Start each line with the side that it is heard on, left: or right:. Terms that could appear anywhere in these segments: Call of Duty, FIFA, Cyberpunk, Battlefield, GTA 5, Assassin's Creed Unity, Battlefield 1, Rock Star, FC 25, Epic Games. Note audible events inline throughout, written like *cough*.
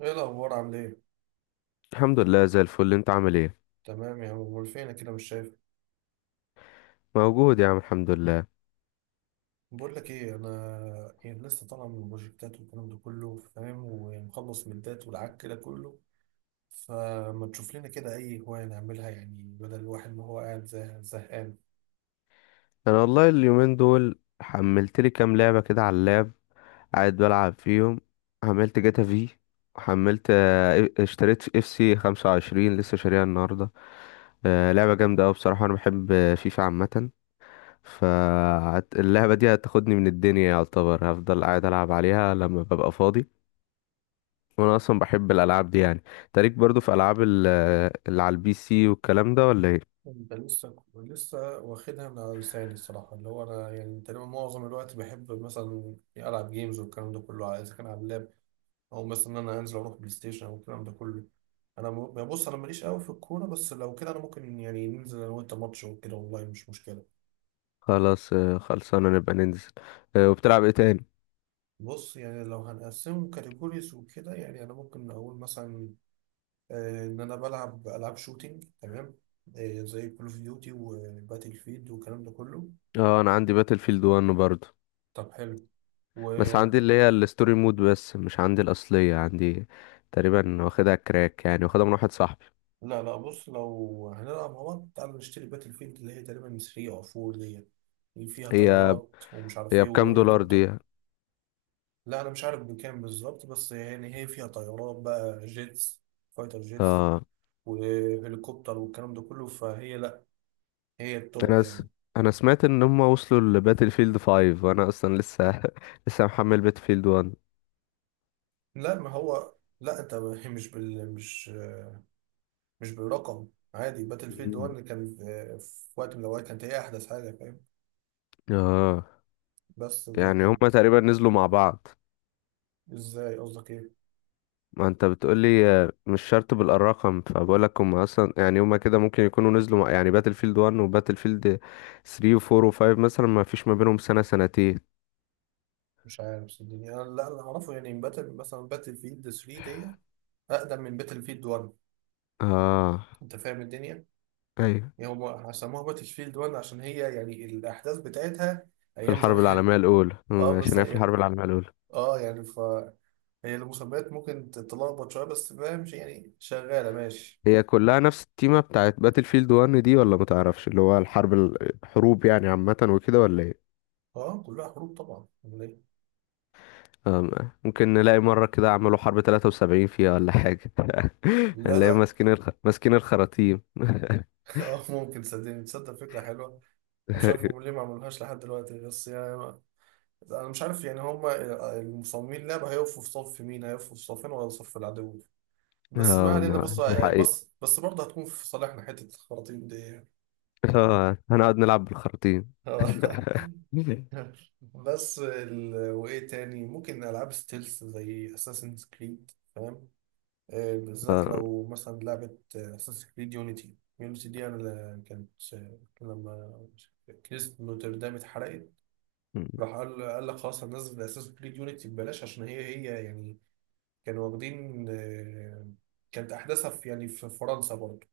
right: ايه الاخبار؟ عامل ايه؟
left: الحمد لله زي الفل، انت عامل ايه؟
right: تمام يا عم، امال فينك كده مش شايف؟
left: موجود يا عم، الحمد لله.
right: بقول لك ايه، انا يعني لسه طالع من البروجكتات والكلام ده كله، فاهم، ومخلص من الدات والعك كده كله، فما تشوف لنا كده اي هوايه نعملها يعني، بدل الواحد ما هو قاعد زهقان.
left: انا والله اليومين دول حملت لي كام لعبه كده على اللاب. قاعد بلعب فيهم. حملت جاتا في. وحملت اشتريت اف سي 25، لسه شاريها النهارده. اه، لعبه جامده قوي بصراحه. انا بحب فيفا عامه، فاللعبه دي هتاخدني من الدنيا. يعتبر هفضل قاعد العب عليها لما ببقى فاضي. وانا اصلا بحب الالعاب دي يعني. تاريك برضو في العاب اللي على البي سي والكلام ده، ولا ايه؟
right: انت لسه واخدها من على لساني الصراحه، اللي هو انا يعني تقريبا معظم الوقت بحب مثلا العب جيمز والكلام ده كله اذا كان على اللاب، او مثلا ان انا هنزل اروح بلاي ستيشن او الكلام ده كله. يعني بص، انا ماليش قوي في الكوره، بس لو كده انا ممكن يعني ننزل انا وانت ماتش وكده، والله مش مشكله.
left: خلاص، آه، خلصانة نبقى ننزل. آه، وبتلعب ايه تاني؟
right: بص يعني لو هنقسمه كاتيجوريز وكده يعني انا ممكن اقول مثلا ان انا بلعب العاب شوتينج، تمام، زي كول اوف ديوتي وباتل فيلد والكلام ده كله.
left: اه، انا عندي باتل فيلد 1 برضه.
right: طب حلو. و
left: بس عندي اللي هي الستوري مود بس، مش عندي الاصلية. عندي تقريبا واخدها كراك يعني، واخدها من واحد صاحبي.
right: لا لا، بص، لو هنلعب مع بعض تعالى نشتري باتل فيلد اللي هي تقريبا 3 او 4 دي، اللي فيها
left: هي
right: طيارات ومش عارف
left: هي
right: ايه
left: بكام دولار
right: وهليكوبتر.
left: دي؟
right: لا انا مش عارف بكام بالظبط، بس يعني هي فيها طيارات بقى جيتس، فايتر جيتس،
left: اه،
right: وهليكوبتر والكلام ده كله، فهي لا، هي التوب
left: انا س...
right: يعني.
left: انا سمعت ان هم وصلوا لباتل فيلد 5، وانا اصلا لسه *laughs* لسه محمل باتل فيلد 1.
right: لا ما هو، لا انت *laughs* هي مش بال مش مش بالرقم. عادي باتل فيلد 1
left: مم.
right: اللي كان في وقت من الاوقات كانت هي احدث حاجه، فاهم؟
left: اه
right: بس
left: يعني هم
right: لكن
left: تقريبا نزلوا مع بعض.
right: ازاي؟ قصدك ايه؟
left: ما انت بتقولي آه، مش شرط بالارقام، فبقولك هم اصلا يعني هما كده ممكن يكونوا نزلوا يعني باتل فيلد 1 وباتل فيلد 3 و4 و5 مثلا، ما فيش ما بينهم سنة سنتين.
right: مش عارف صدقني انا، لا اللي اعرفه يعني باتل فيلد 3 دي اقدم من باتل فيلد 1،
left: اه.
right: انت فاهم الدنيا.
left: ايوه،
right: هم سموها باتشفيلد 1 عشان هي يعني الأحداث بتاعتها
left: في
right: أيام
left: الحرب
right: زمان.
left: العالمية الاولى.
right: *laughs* اه
left: عشان
right: بس
left: هي في
right: هي
left: الحرب العالمية الاولى.
right: اه يعني ف هي المسميات ممكن تتلخبط شوية، بس فاهم، يعني شغالة ماشي.
left: هي كلها نفس التيمة بتاعت باتل فيلد 1 دي، ولا ما تعرفش؟ اللي هو الحرب الحروب يعني عامة وكده، ولا ايه؟
right: اه كلها حروب طبعا، أمال إيه؟
left: آه، ممكن نلاقي مرة كده عملوا حرب 73 فيها ولا حاجة. *laughs*
right: لا
left: هنلاقي
right: لا.
left: ماسكين ماسكين الخراطيم.
right: *laughs* اه ممكن، صدقني، تصدق فكرة حلوة أنا. مش عارف
left: *laughs*
right: هم ليه ما عملوهاش لحد دلوقتي، بس يعني أنا مش عارف يعني هم المصممين اللعبة هيقفوا في صف مين، هيقفوا في صفين ولا صف العدو. بس ما
left: آه،
right: علينا، بص.
left: ما دي حقيقة.
right: بص بس برضه هتكون في صالحنا حتة الخراطيم دي.
left: آه، هنقعد نلعب بالخراطيم. *laughs*
right: آه. *laughs* وايه تاني؟ ممكن العاب ستيلز زي اساسن كريد، فاهم؟ بالذات
left: آه.
right: لو مثلا لعبه اساسن كريد يونيتي، يونيتي دي انا ل- كانت آه، لما كنيسة نوتردام اتحرقت
left: م.
right: راح قال لك خلاص هننزل اساسن كريد يونيتي ببلاش، عشان هي يعني كانوا واخدين، كانت احداثها في يعني في فرنسا برضه.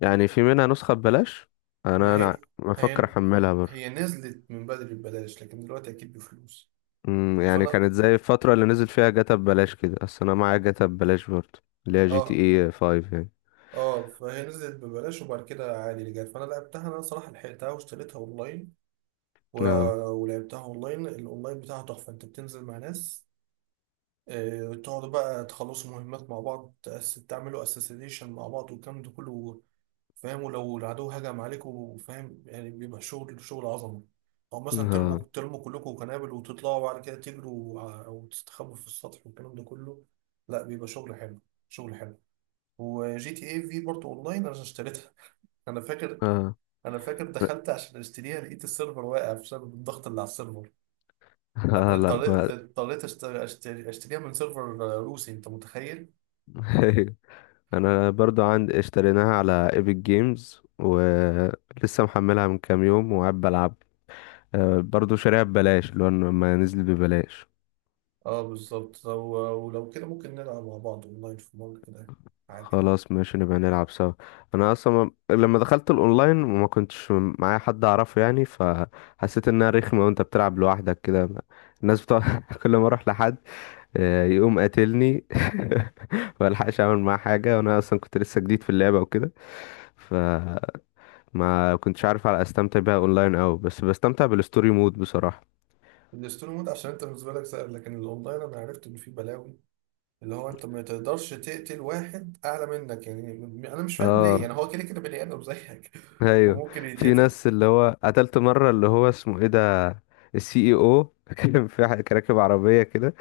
left: يعني في منها نسخة ببلاش. أنا
right: ما
left: أنا
right: هي،
left: بفكر
right: هي
left: أحملها برضه.
right: نزلت من بدري ببلاش لكن دلوقتي اكيد بفلوس.
left: يعني
right: فانا
left: كانت زي الفترة اللي نزل فيها جاتا ببلاش كده. أصل أنا معايا جاتا ببلاش برضه، اللي هي جي تي
right: اه
left: اي 5 يعني.
right: اه فهي نزلت ببلاش وبعد كده عادي اللي جت، فانا لعبتها، انا صراحه لحقتها واشتريتها و...
left: اه
right: ولعبتها اونلاين. الاونلاين بتاعها تحفه، انت بتنزل مع ناس، تقعدوا بقى تخلصوا مهمات مع بعض، تعملوا اساسيشن مع بعض والكلام ده كله، فاهم، ولو العدو هجم عليكم، وفاهم يعني بيبقى شغل عظمه. او مثلا
left: اه
right: ترموا كلكم قنابل وتطلعوا بعد كده او تستخبوا في السطح والكلام ده كله. لا بيبقى شغل حلو، شغل حلو. وجي تي اي في برضه اونلاين انا اشتريتها. انا فاكر،
left: اه.
right: انا فاكر دخلت عشان اشتريها، لقيت السيرفر واقع بسبب الضغط اللي على السيرفر.
left: آه لا
right: اضطريت
left: ما.
right: اضطريت اشتريها من سيرفر روسي، انت متخيل؟
left: *laughs* انا برضو عندي، اشتريناها على ايبك جيمز، ولسه محملها من كام يوم وقاعد بلعب. آه، برضو شاريها ببلاش، اللي هو لما نزل ببلاش.
right: اه بالظبط، ولو كده ممكن نلعب مع بعض اونلاين في مره كده حاجه.
left: خلاص ماشي، نبقى نلعب سوا. انا اصلا لما دخلت الاونلاين ما كنتش معايا حد اعرفه يعني، فحسيت انها رخمه وانت بتلعب لوحدك كده. الناس بتوع *laughs* كل ما اروح لحد، آه، يقوم قاتلني. *laughs* ما الحقش اعمل معاه حاجه، وانا اصلا كنت لسه جديد في اللعبه وكده. فما كنتش عارف على استمتع بيها اونلاين أوي، بس بستمتع بالستوري مود بصراحه.
right: الستوري مود عشان انت بالنسبه لك سهل، لكن الاونلاين انا عرفت ان فيه بلاوي، اللي هو انت ما تقدرش تقتل واحد اعلى منك، يعني انا مش فاهم ليه،
left: اه،
right: يعني هو كده كده بني ادم زيك *laughs*
left: ايوه.
right: وممكن
left: في
right: يتقتل.
left: ناس اللي هو قتلت مره، اللي هو اسمه ايه ده، السي اي او. *laughs* كان في كان راكب عربيه كده.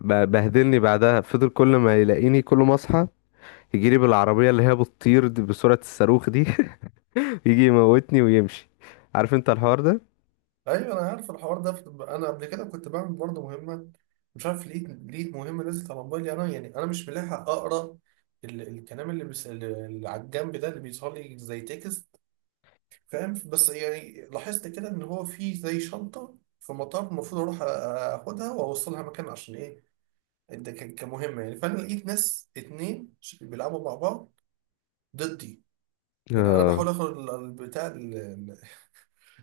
left: بهدلني بعدها. فضل كل ما يلاقيني كل ما اصحى يجي لي بالعربيه اللي هي بتطير دي بسرعه الصاروخ دي. *laughs* يجي يموتني ويمشي. عارف انت الحوار ده؟
right: ايوه انا عارف الحوار ده، انا قبل كده كنت بعمل برضه مهمه مش عارف ليه، مهمه نزلت على موبايلي، انا يعني انا مش ملاحق اقرا الكلام اللي، بس اللي على الجنب ده اللي بيظهر لي زي تكست، فاهم، بس يعني لاحظت كده ان هو في زي شنطه في مطار، المفروض اروح اخدها واوصلها مكان، عشان ايه؟ ده كمهمه يعني، فانا لقيت ناس اتنين بيلعبوا مع بعض ضدي، يعني انا بحاول
left: اه،
right: اخد البتاع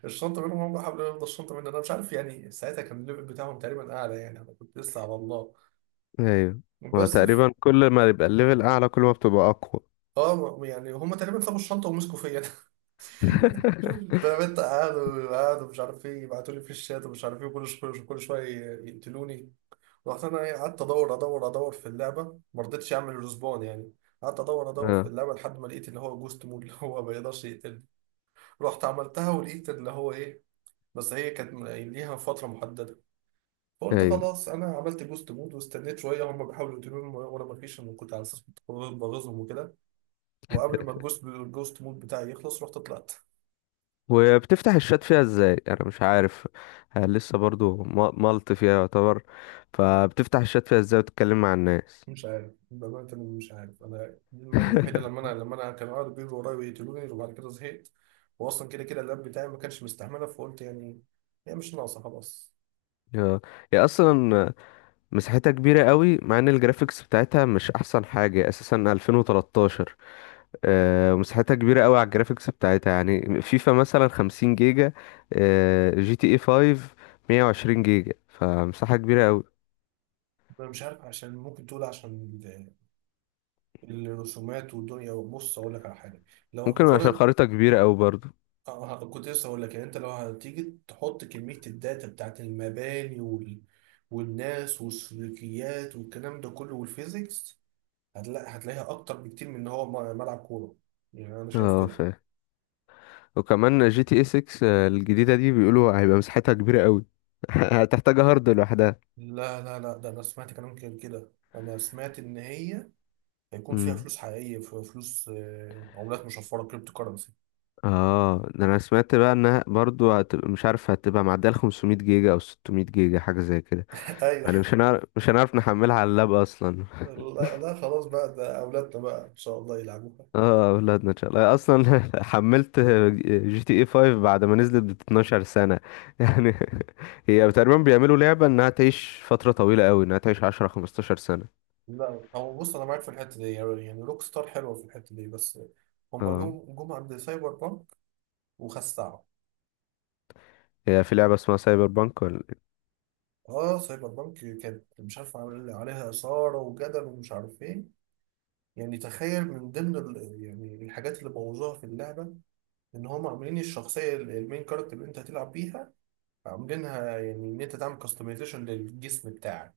right: الشنطه منهم، هم حاولوا ياخدوا الشنطه مني، انا مش عارف يعني ساعتها كان الليفل بتاعهم تقريبا اعلى، يعني انا كنت لسه على الله.
left: ايوه. هو
right: بس ف-
left: تقريبا كل ما يبقى الليفل اعلى كل ما بتبقى اقوى.
right: اه يعني هم تقريبا سابوا الشنطه ومسكوا فيا، انا *laughs*
left: *laughs*
right: فاهم انت، قعدوا مش عارف ايه يبعتوا لي في الشات ومش عارف ايه، كل شويه كل شويه يقتلوني. رحت انا قعدت ادور ادور ادور في اللعبه، ما رضيتش اعمل ريسبون يعني، قعدت ادور ادور في
left: اه،
right: اللعبه لحد ما لقيت اللي هو جوست مود، اللي هو ما يقدرش يقتلني، رحت عملتها ولقيت اللي هو ايه، بس هي كانت ليها فتره محدده، فقلت
left: ايوه.
right: خلاص انا عملت جوست مود واستنيت شويه، هم بيحاولوا يقتلوني وانا ما فيش، انا كنت على اساس كنت بغيظهم وكده، وقبل ما الجوست مود بتاعي يخلص رحت طلعت.
left: وبتفتح الشات فيها ازاي؟ انا مش عارف. آه، لسه برضو ملط فيها يعتبر. فبتفتح الشات فيها ازاي وتتكلم مع الناس؟
right: مش عارف بأمانة، أنا مش عارف، أنا دي المرة الوحيدة
left: *laughs*
right: لما أنا كانوا قاعدوا بيجروا ورايا ويقتلوني وبعد كده زهقت، وأصلا كده كده اللاب بتاعي ما كانش مستحمله، فقلت يعني هي مش ناقصة خلاص.
left: يا هي اصلا مساحتها كبيره قوي، مع ان الجرافيكس بتاعتها مش احسن حاجه، اساسا 2013. آه، مساحتها كبيره قوي على الجرافيكس بتاعتها. يعني فيفا مثلا 50 جيجا، آه، جي تي اي 5 120 جيجا. فمساحه كبيره قوي.
right: أنا مش عارف عشان ممكن تقول عشان الرسومات والدنيا، بص أقول لك على حاجة، لو
left: ممكن عشان
right: هنقارن
left: خريطه كبيره قوي برضو.
right: اه كنت لسه هقول لك، يعني انت لو هتيجي تحط كمية الداتا بتاعت المباني والناس والسلوكيات والكلام ده كله والفيزيكس، هتلاقيها اكتر بكتير من ان هو ملعب كورة. يعني انا شايف
left: اه،
right: كده.
left: وكمان جي تي اي 6، آه، الجديدة دي بيقولوا هيبقى مساحتها كبيرة قوي. *laughs* هتحتاج هارد لوحدها.
right: لا لا لا ده انا سمعت كلام كده كده، انا سمعت ان هي هيكون فيها
left: امم
right: فلوس حقيقية، في فلوس عملات مشفرة كريبتو كرنسي.
left: اه، ده انا سمعت بقى انها برضو هتبقى، مش عارف، هتبقى معدية ال 500 جيجا او 600 جيجا حاجة زي كده.
right: *laughs*
left: يعني
right: ايوه.
left: مش هنعرف نحملها على اللاب اصلا.
right: لا لا خلاص بقى، ده اولادنا بقى ان شاء الله يلعبوا.
left: اه، اولادنا ان شاء الله اصلا. *laughs* حملت جي تي اي 5 بعد ما نزلت ب 12 سنة. *laughs* يعني هي تقريبا بيعملوا لعبة انها تعيش فترة طويلة قوي، انها تعيش 10 15 سنة.
right: لا هو بص انا معاك في الحته دي، يعني روك ستار حلوه في الحته دي، بس هما
left: اه،
right: جم عند سايبر بانك وخسعوا.
left: هي في لعبة اسمها سايبر بانك؟
right: اه سايبر بانك كانت مش عارف عامل عليها اثاره وجدل ومش عارف ايه، يعني تخيل من ضمن يعني الحاجات اللي بوظوها في اللعبه ان هما عاملين الشخصيه المين كاركتر اللي انت هتلعب بيها، عاملينها يعني ان انت تعمل كاستمايزيشن للجسم بتاعك،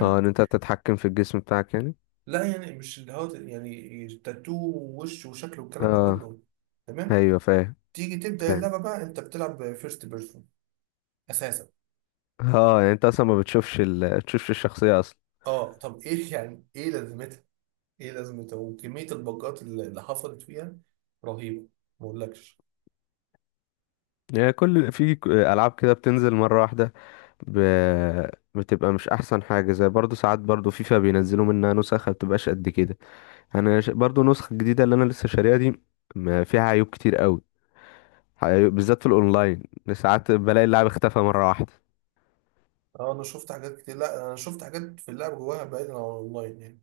left: اه، ان انت تتحكم في الجسم بتاعك يعني.
right: لا يعني مش اللي هو يعني تاتو ووش وشكل والكلام ده
left: اه،
right: كله، تمام.
left: ايوه فاهم.
right: تيجي تبدأ
left: فاهم.
right: اللعبة بقى انت بتلعب فيرست بيرسون اساسا.
left: اه يعني انت اصلا ما بتشوفش تشوفش الشخصيه اصلا.
right: اه طب ايه؟ *laughs* يعني ايه لازمتها، ايه لازمتها، وكمية الباجات اللي حصلت فيها رهيبة، ما اقولكش.
left: يعني كل العاب كده بتنزل مره واحده. ب... بتبقى مش احسن حاجه. زي برضو ساعات برضو، فيفا بينزلوا منها نسخ ما بتبقاش قد كده. برضو نسخه جديده اللي انا لسه شاريها دي ما فيها عيوب كتير قوي. بالذات في الاونلاين، ساعات بلاقي اللاعب اختفى مره واحده.
right: اه انا شفت حاجات كتير، لا انا شفت حاجات في اللعبة جواها بعيدا عن الاونلاين يعني.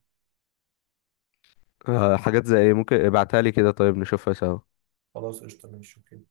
left: آه، حاجات زي ايه؟ ممكن ابعتها لي كده، طيب، نشوفها سوا؟
right: خلاص قشطة ماشي اوكي